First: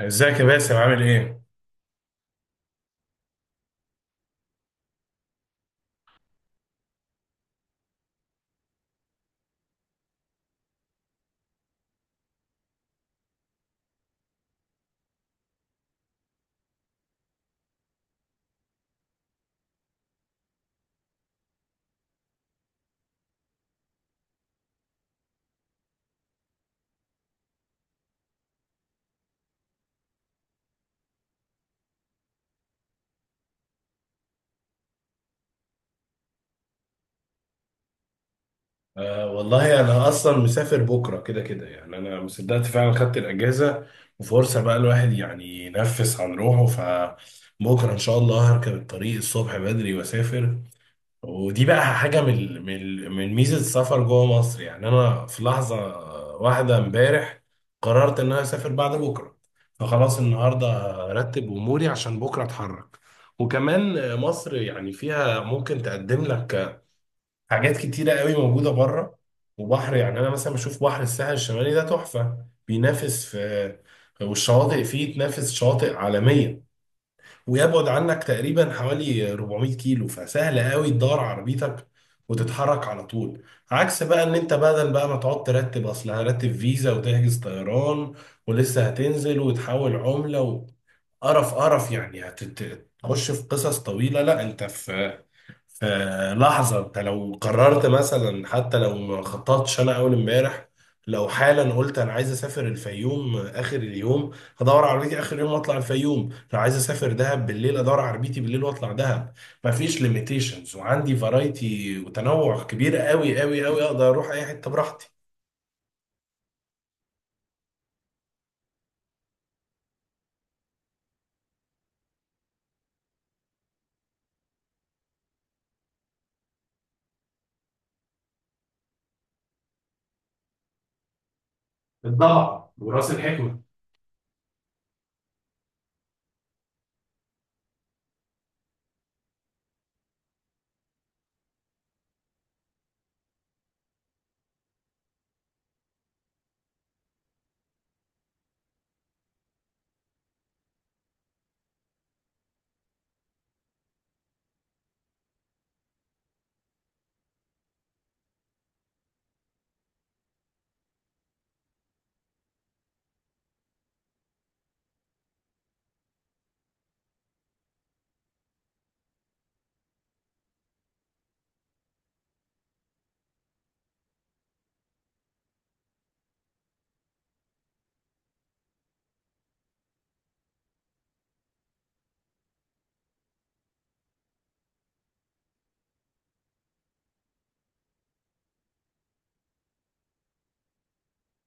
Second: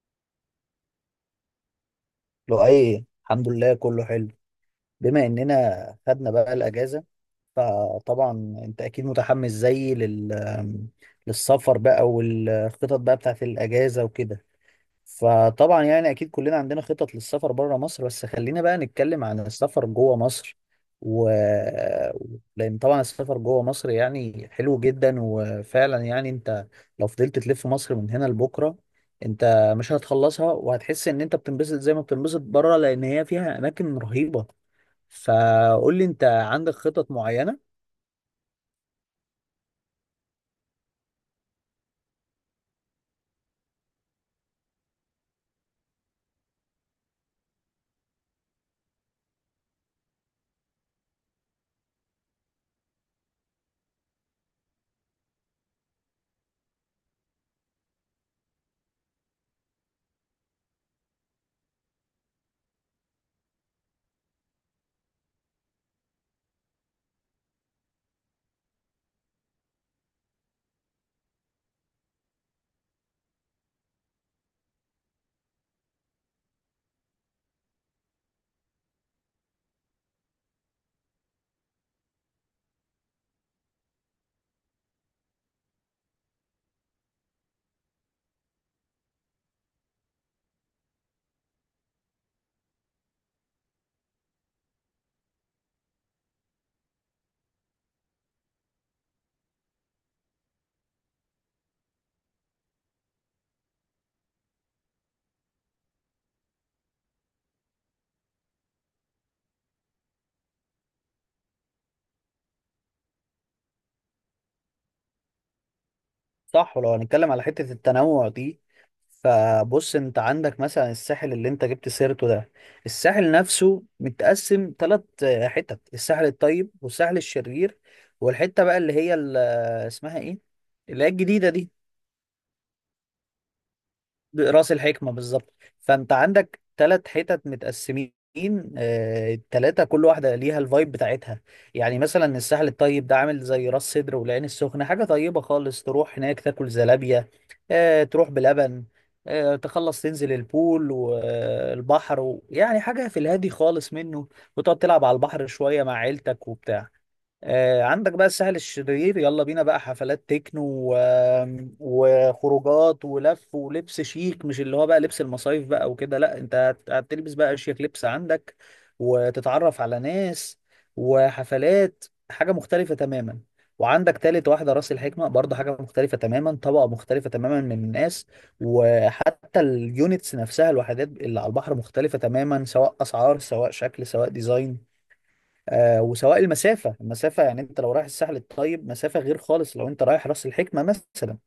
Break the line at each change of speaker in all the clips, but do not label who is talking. ازيك يا باسم عامل ايه؟
لو ايه الحمد لله، كله حلو. بما اننا خدنا بقى الاجازه، فطبعا انت اكيد متحمس زيي للسفر بقى، والخطط بقى بتاعت الاجازه وكده. فطبعا يعني اكيد كلنا عندنا خطط للسفر بره مصر، بس خلينا بقى نتكلم عن السفر جوه مصر. و... لان طبعا السفر جوه مصر يعني حلو جدا، وفعلا يعني انت لو فضلت تلف مصر من هنا لبكره انت مش هتخلصها، وهتحس ان انت بتنبسط زي ما بتنبسط بره، لان هي فيها اماكن رهيبه. فقول لي، انت عندك خطط معينه؟
والله انا اصلا مسافر بكره كده كده انا مصدقت فعلا خدت الاجازه. وفرصه بقى الواحد يعني ينفس عن روحه، فبكره ان شاء الله هركب الطريق الصبح بدري واسافر. ودي بقى حاجه من ميزه السفر جوه مصر، يعني انا في لحظه واحده امبارح قررت ان انا اسافر بعد بكره، فخلاص النهارده هرتب اموري عشان بكره اتحرك. وكمان مصر يعني فيها ممكن تقدم لك حاجات كتيرة قوي موجودة بره، وبحر. يعني أنا مثلا بشوف بحر الساحل الشمالي ده تحفة، بينافس في والشواطئ فيه تنافس شواطئ عالمية، ويبعد عنك تقريبا حوالي 400 كيلو، فسهل قوي تدور عربيتك وتتحرك على طول. عكس بقى ان انت بدل بقى ما تقعد ترتب، اصل هرتب فيزا وتحجز طيران ولسه هتنزل وتحول عملة قرف قرف، يعني هتخش في قصص طويلة. لا انت في لحظة انت لو قررت مثلا حتى لو ما خططتش. انا اول امبارح لو حالا قلت انا عايز اسافر الفيوم اخر اليوم، هدور على عربيتي اخر اليوم واطلع الفيوم. لو عايز اسافر دهب بالليل ادور على عربيتي بالليل واطلع دهب. مفيش ليميتيشنز وعندي فرايتي وتنوع كبير قوي قوي قوي، اقدر اروح اي حتة براحتي.
صح. ولو هنتكلم على حتة التنوع دي، فبص، انت عندك مثلا الساحل اللي انت جبت سيرته ده. الساحل نفسه متقسم ثلاث حتت: الساحل الطيب، والساحل الشرير، والحتة بقى اللي هي اسمها ايه، اللي هي الجديدة دي.
الضبع وراس الحكمة.
راس الحكمة بالظبط. فانت عندك ثلاث حتت متقسمين. التلاتة كل واحدة ليها الفايب بتاعتها. يعني مثلا الساحل الطيب ده عامل زي راس سدر والعين السخنة، حاجة طيبة خالص، تروح هناك تاكل زلابية، تروح بلبن، تخلص تنزل البول والبحر يعني حاجة في الهادي خالص منه، وتقعد تلعب على البحر شوية مع عيلتك وبتاع. عندك بقى الساحل الشرير، يلا بينا بقى حفلات تكنو و- وخروجات ولف ولبس شيك، مش اللي هو بقى لبس المصايف بقى وكده، لا انت هتلبس بقى اشيك لبس. عندك وتتعرف على ناس وحفلات، حاجة مختلفة تماما. وعندك تالت واحدة راس الحكمة، برضه حاجة مختلفة تماما، طبقة مختلفة تماما من الناس. وحتى اليونتس نفسها، الوحدات اللي على البحر مختلفة تماما، سواء أسعار سواء شكل سواء ديزاين. آه، وسواء المسافة. المسافة يعني انت لو رايح الساحل الطيب مسافة غير خالص لو انت رايح راس الحكمة مثلا.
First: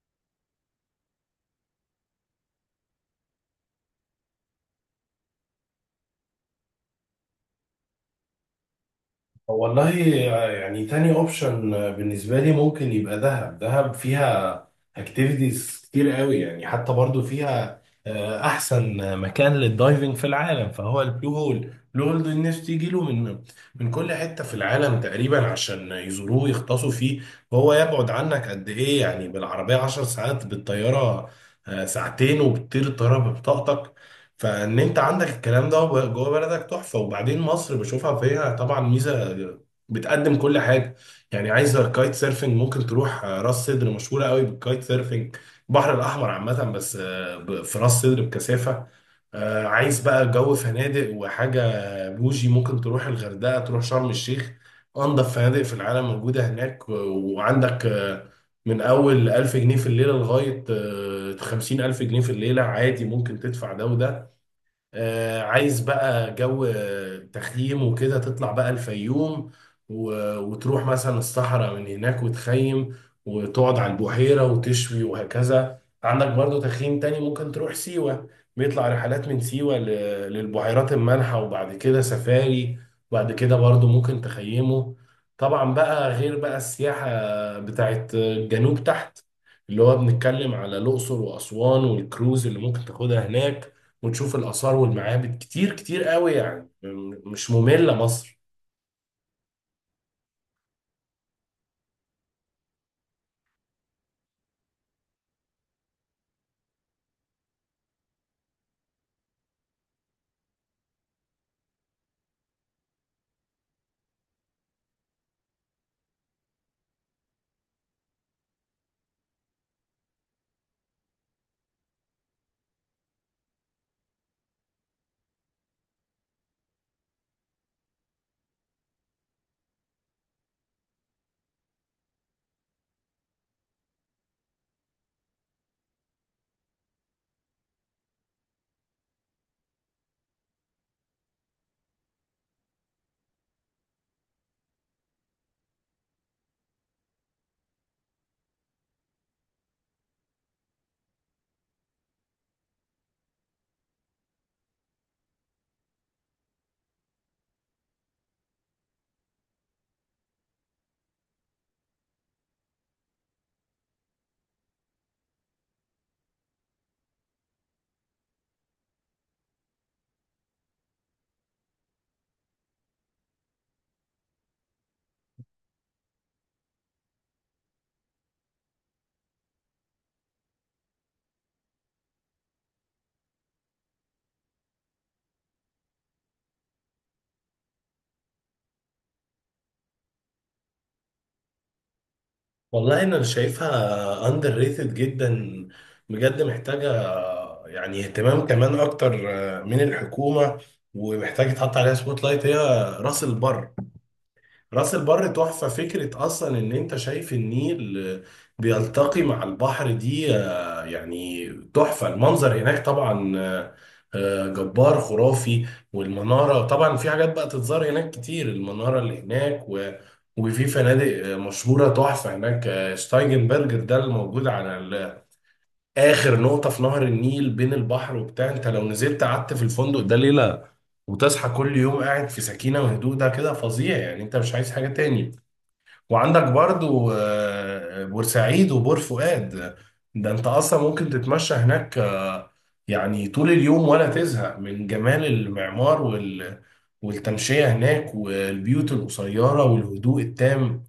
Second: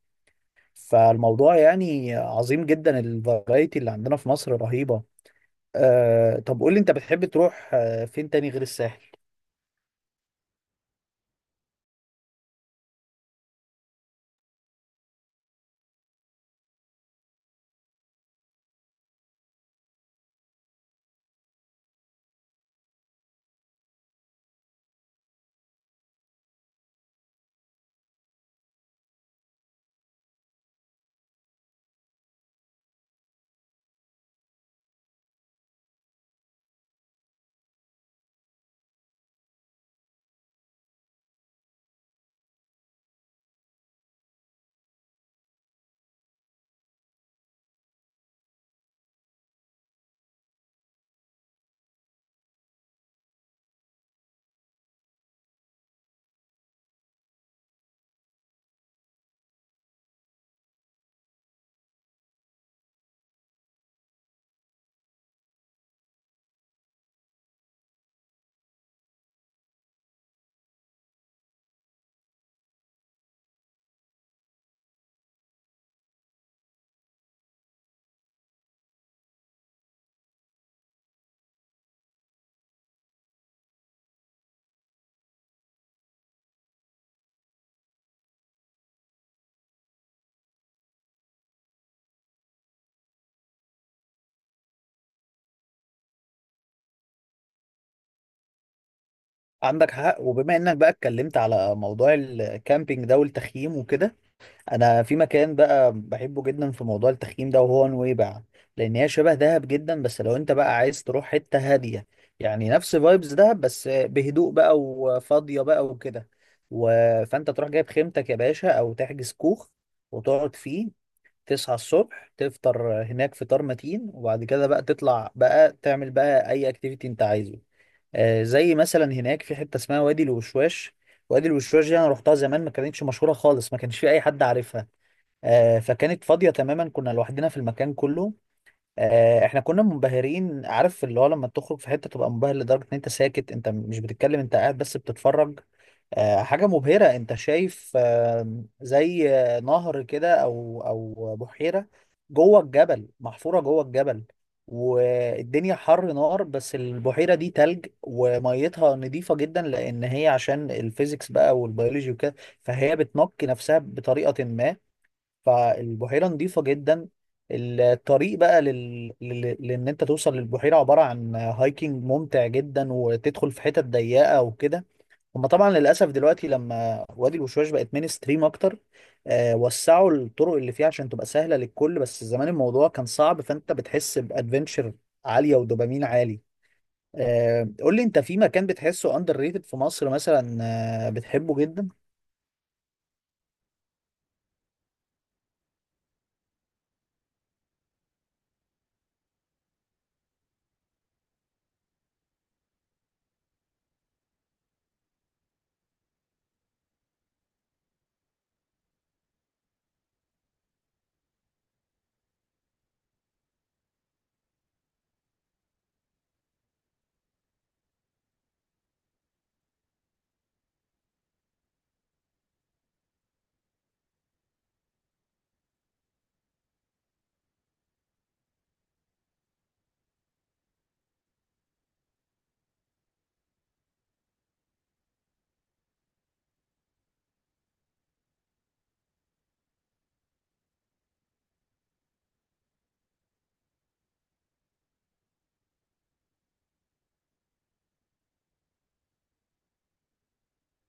فالموضوع يعني عظيم جدا، الفرايتي اللي عندنا في مصر رهيبة. آه، طب قول لي، انت بتحب تروح فين تاني غير الساحل؟
والله يعني تاني اوبشن بالنسبة لي ممكن يبقى دهب. دهب فيها اكتيفيتيز كتير قوي، يعني حتى برضو فيها، احسن مكان للدايفنج في العالم فهو البلو هول. البلو هول ده الناس تيجي له من كل حتة في العالم تقريبا عشان يزوروه ويغطسوا فيه. وهو يبعد عنك قد ايه؟ يعني بالعربية 10 ساعات، بالطيارة ساعتين وبتطير الطيارة ببطاقتك. فان انت عندك الكلام ده جوه بلدك، تحفه. وبعدين مصر بشوفها فيها طبعا ميزه، بتقدم كل حاجه. يعني عايز كايت سيرفنج ممكن تروح راس سدر، مشهوره قوي بالكايت سيرفنج. البحر الاحمر عامه بس في راس سدر بكثافه. عايز بقى جو فنادق وحاجه بوجي، ممكن تروح الغردقه تروح شرم الشيخ. انضف فنادق في العالم موجوده هناك، وعندك من اول 1000 جنيه في الليله لغايه 50,000 جنيه في الليله، عادي ممكن تدفع ده وده. عايز بقى جو تخييم وكده، تطلع بقى الفيوم وتروح مثلا الصحراء من هناك وتخيم وتقعد على البحيرة وتشوي، وهكذا. عندك برضو تخييم تاني ممكن تروح سيوة، بيطلع رحلات من سيوة للبحيرات المالحة وبعد كده سفاري، وبعد كده برضو ممكن تخيمه. طبعا بقى غير بقى السياحة بتاعت الجنوب تحت، اللي هو بنتكلم على الأقصر وأسوان والكروز اللي ممكن تاخدها هناك وتشوف الآثار والمعابد. كتير كتير قوي، يعني مش مملة مصر.
عندك حق. وبما انك بقى اتكلمت على موضوع الكامبينج ده والتخييم وكده، انا في مكان بقى بحبه جدا في موضوع التخييم ده وهو نويبع. لان هي شبه دهب جدا، بس لو انت بقى عايز تروح حتة هادية، يعني نفس فايبز دهب بس بهدوء بقى وفاضية بقى وكده. و... فانت تروح جايب خيمتك يا باشا، او تحجز كوخ وتقعد فيه. تصحى الصبح تفطر هناك فطار متين، وبعد كده بقى تطلع بقى تعمل بقى اي اكتيفيتي انت عايزه. زي مثلا هناك في حته اسمها وادي الوشواش. وادي الوشواش دي انا رحتها زمان، ما كانتش مشهوره خالص، ما كانش في اي حد عارفها. فكانت فاضيه تماما، كنا لوحدنا في المكان كله. احنا كنا منبهرين، عارف اللي هو لما تخرج في حته تبقى منبهر لدرجه ان انت ساكت، انت مش بتتكلم، انت قاعد بس بتتفرج. حاجة مبهرة، انت شايف زي نهر كده او بحيرة جوه الجبل، محفورة جوه الجبل، والدنيا حر نار بس البحيرة دي تلج، وميتها نظيفة جدا لان هي عشان الفيزيكس بقى والبيولوجي وكده، فهي بتنقي نفسها بطريقة ما، فالبحيرة نظيفة جدا. الطريق بقى لان انت توصل للبحيرة عبارة عن هايكنج ممتع جدا، وتدخل في حتت ضيقة وكده. هما طبعا للاسف دلوقتي لما وادي الوشواش بقت مين ستريم اكتر، آه، وسعوا الطرق اللي فيها عشان تبقى سهله للكل، بس زمان الموضوع كان صعب، فانت بتحس بادفنتشر عاليه ودوبامين عالي. آه، قول لي، انت في مكان بتحسه اندر ريتد في مصر مثلا، بتحبه جدا؟
والله أنا شايفها أندر ريتد جدا، بجد محتاجة يعني اهتمام كمان أكتر من الحكومة، ومحتاج يتحط عليها سبوت لايت. هي راس البر. راس البر تحفة، فكرة أصلا إن أنت شايف النيل بيلتقي مع البحر دي، يعني تحفة. المنظر هناك طبعا جبار خرافي. والمنارة طبعا، في حاجات بقى تتزار هناك كتير، المنارة اللي هناك. و وفي فنادق مشهورة تحفة هناك، شتايجنبرجر ده الموجود على آخر نقطة في نهر النيل بين البحر وبتاع. أنت لو نزلت قعدت في الفندق ده ليلة وتصحى كل يوم قاعد في سكينة وهدوء، ده كده فظيع، يعني انت مش عايز حاجة تاني. وعندك برضو بورسعيد وبور فؤاد، ده انت اصلا ممكن تتمشى هناك يعني طول اليوم ولا تزهق من جمال المعمار والتمشية هناك والبيوت القصيرة والهدوء التام.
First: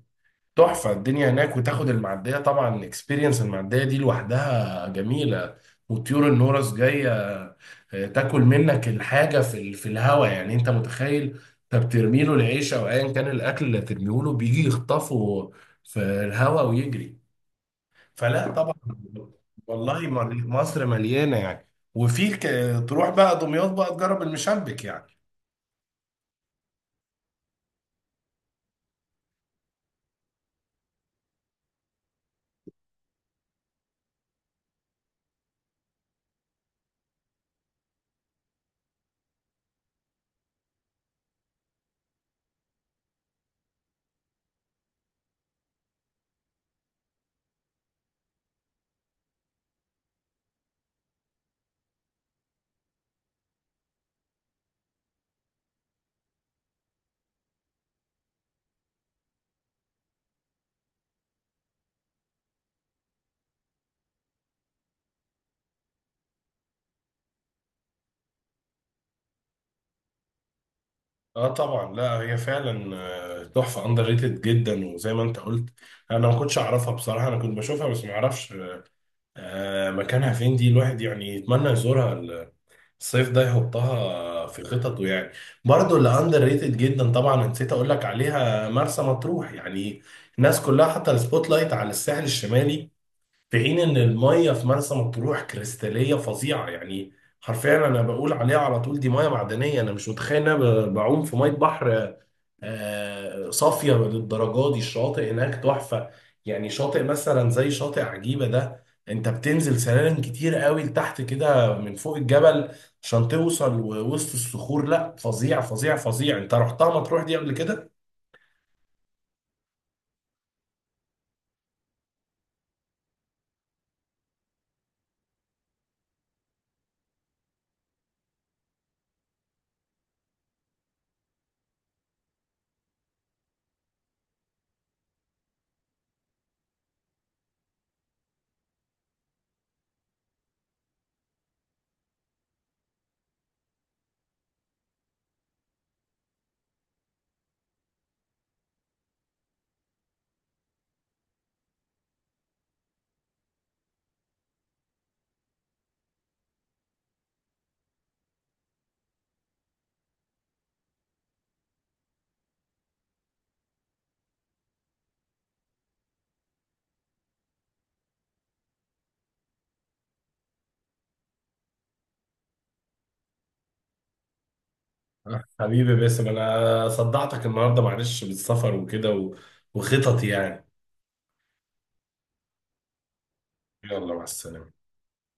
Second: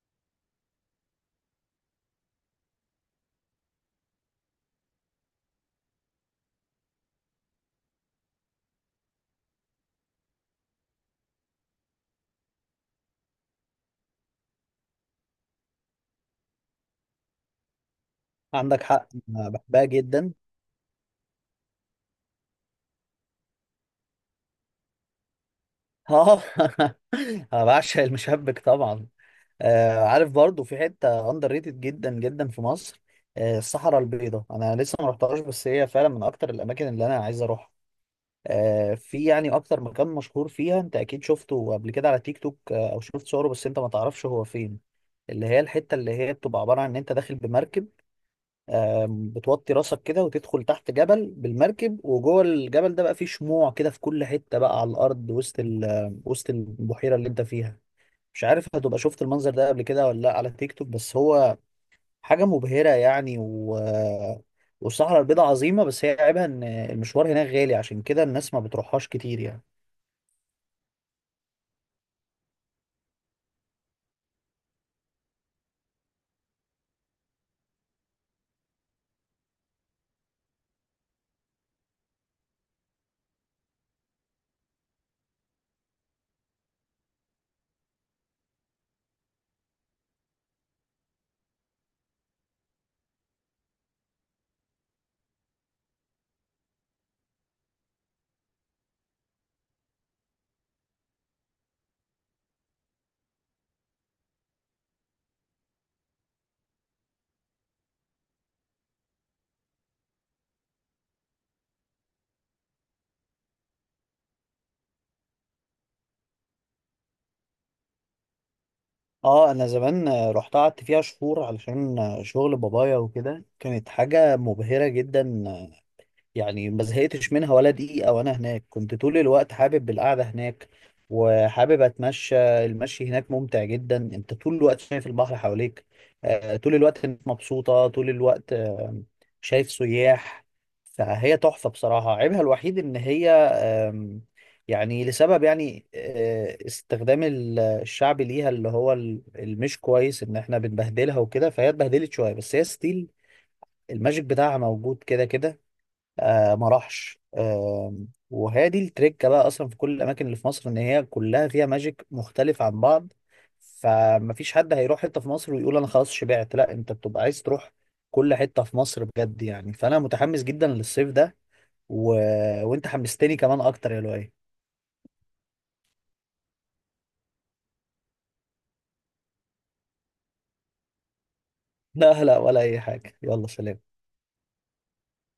تحفة الدنيا هناك. وتاخد المعدية، طبعا الاكسبيرينس المعدية دي لوحدها جميلة، وطيور النورس جاية تاكل منك الحاجة في في الهوا. يعني انت متخيل؟ انت بترمي له العيش او ايا كان الاكل اللي هترميه له، بيجي يخطفه في الهوا ويجري. فلا طبعا.
عندك حق، أنا بحبها
والله
جدا.
مصر مليانة، يعني وفي تروح بقى دمياط بقى تجرب المشبك يعني.
اه. انا بعشق المشبك طبعا. آه، عارف؟ برضو في حته اندر ريتد جدا جدا في مصر، آه، الصحراء البيضاء. انا لسه ما رحتهاش، بس هي فعلا من اكتر الاماكن اللي انا عايز اروحها. في يعني اكتر مكان مشهور فيها انت اكيد شفته قبل كده على تيك توك، او شفت صوره بس انت ما تعرفش هو فين. اللي هي الحته اللي هي بتبقى عباره عن ان انت داخل بمركب، بتوطي راسك كده وتدخل تحت جبل بالمركب، وجوه الجبل ده بقى فيه شموع كده في كل حته بقى على الارض وسط وسط البحيره اللي انت فيها. مش عارف هتبقى شفت المنظر ده قبل كده ولا لا على تيك توك، بس هو حاجه مبهره يعني. والصحراء البيضاء عظيمة، بس هي عيبها إن المشوار هناك غالي، عشان كده الناس ما بتروحهاش كتير يعني.
اه طبعا، لا هي فعلا تحفه اندر ريتد جدا. وزي ما انت قلت انا ما كنتش اعرفها بصراحه، انا كنت بشوفها بس ما اعرفش مكانها فين. دي الواحد يعني يتمنى يزورها الصيف ده، يحطها في خططه يعني. برضو اللي اندر ريتد جدا طبعا نسيت اقول لك عليها، مرسى مطروح. يعني الناس كلها حاطه السبوت لايت على الساحل الشمالي، في حين ان الميه في مرسى مطروح كريستاليه فظيعه، يعني حرفيا انا بقول عليها على طول دي ميه معدنيه. انا مش متخيل إن انا بعوم في ميه بحر صافية للدرجة دي. الشاطئ هناك تحفة، يعني شاطئ مثلا زي شاطئ عجيبة ده انت بتنزل سلالم كتير قوي لتحت كده من فوق الجبل عشان توصل ووسط الصخور. لا فظيع فظيع فظيع. انت رحتها مطروح دي قبل كده؟
اه، انا زمان رحت قعدت فيها شهور علشان شغل بابايا وكده، كانت حاجة مبهرة جدا. يعني ما زهقتش منها ولا دقيقة، وأنا هناك كنت طول الوقت حابب القعدة هناك، وحابب أتمشى. المشي هناك ممتع جدا، أنت طول الوقت شايف البحر حواليك، طول الوقت الناس مبسوطة طول الوقت، شايف سياح. فهي تحفة بصراحة. عيبها الوحيد إن هي يعني لسبب يعني استخدام الشعب ليها اللي هو المش كويس إن إحنا بنبهدلها وكده، فهي اتبهدلت شوية بس هي ستيل الماجيك بتاعها موجود كده كده، آه، ما راحش آه. وهي دي التركه بقى اصلا في كل الاماكن اللي في مصر، ان هي كلها فيها ماجيك مختلف عن بعض. فمفيش حد هيروح حته في مصر ويقول انا خلاص شبعت، لا انت بتبقى عايز تروح كل حته في مصر بجد يعني. فانا متحمس جدا للصيف ده، و... وانت حمستني كمان اكتر يا لؤي.
حبيبي باسم انا صدعتك النهارده، معلش بالسفر وكده وخططي يعني.
لا لا، ولا اي حاجه، يلا سلام.
يلا مع السلامة.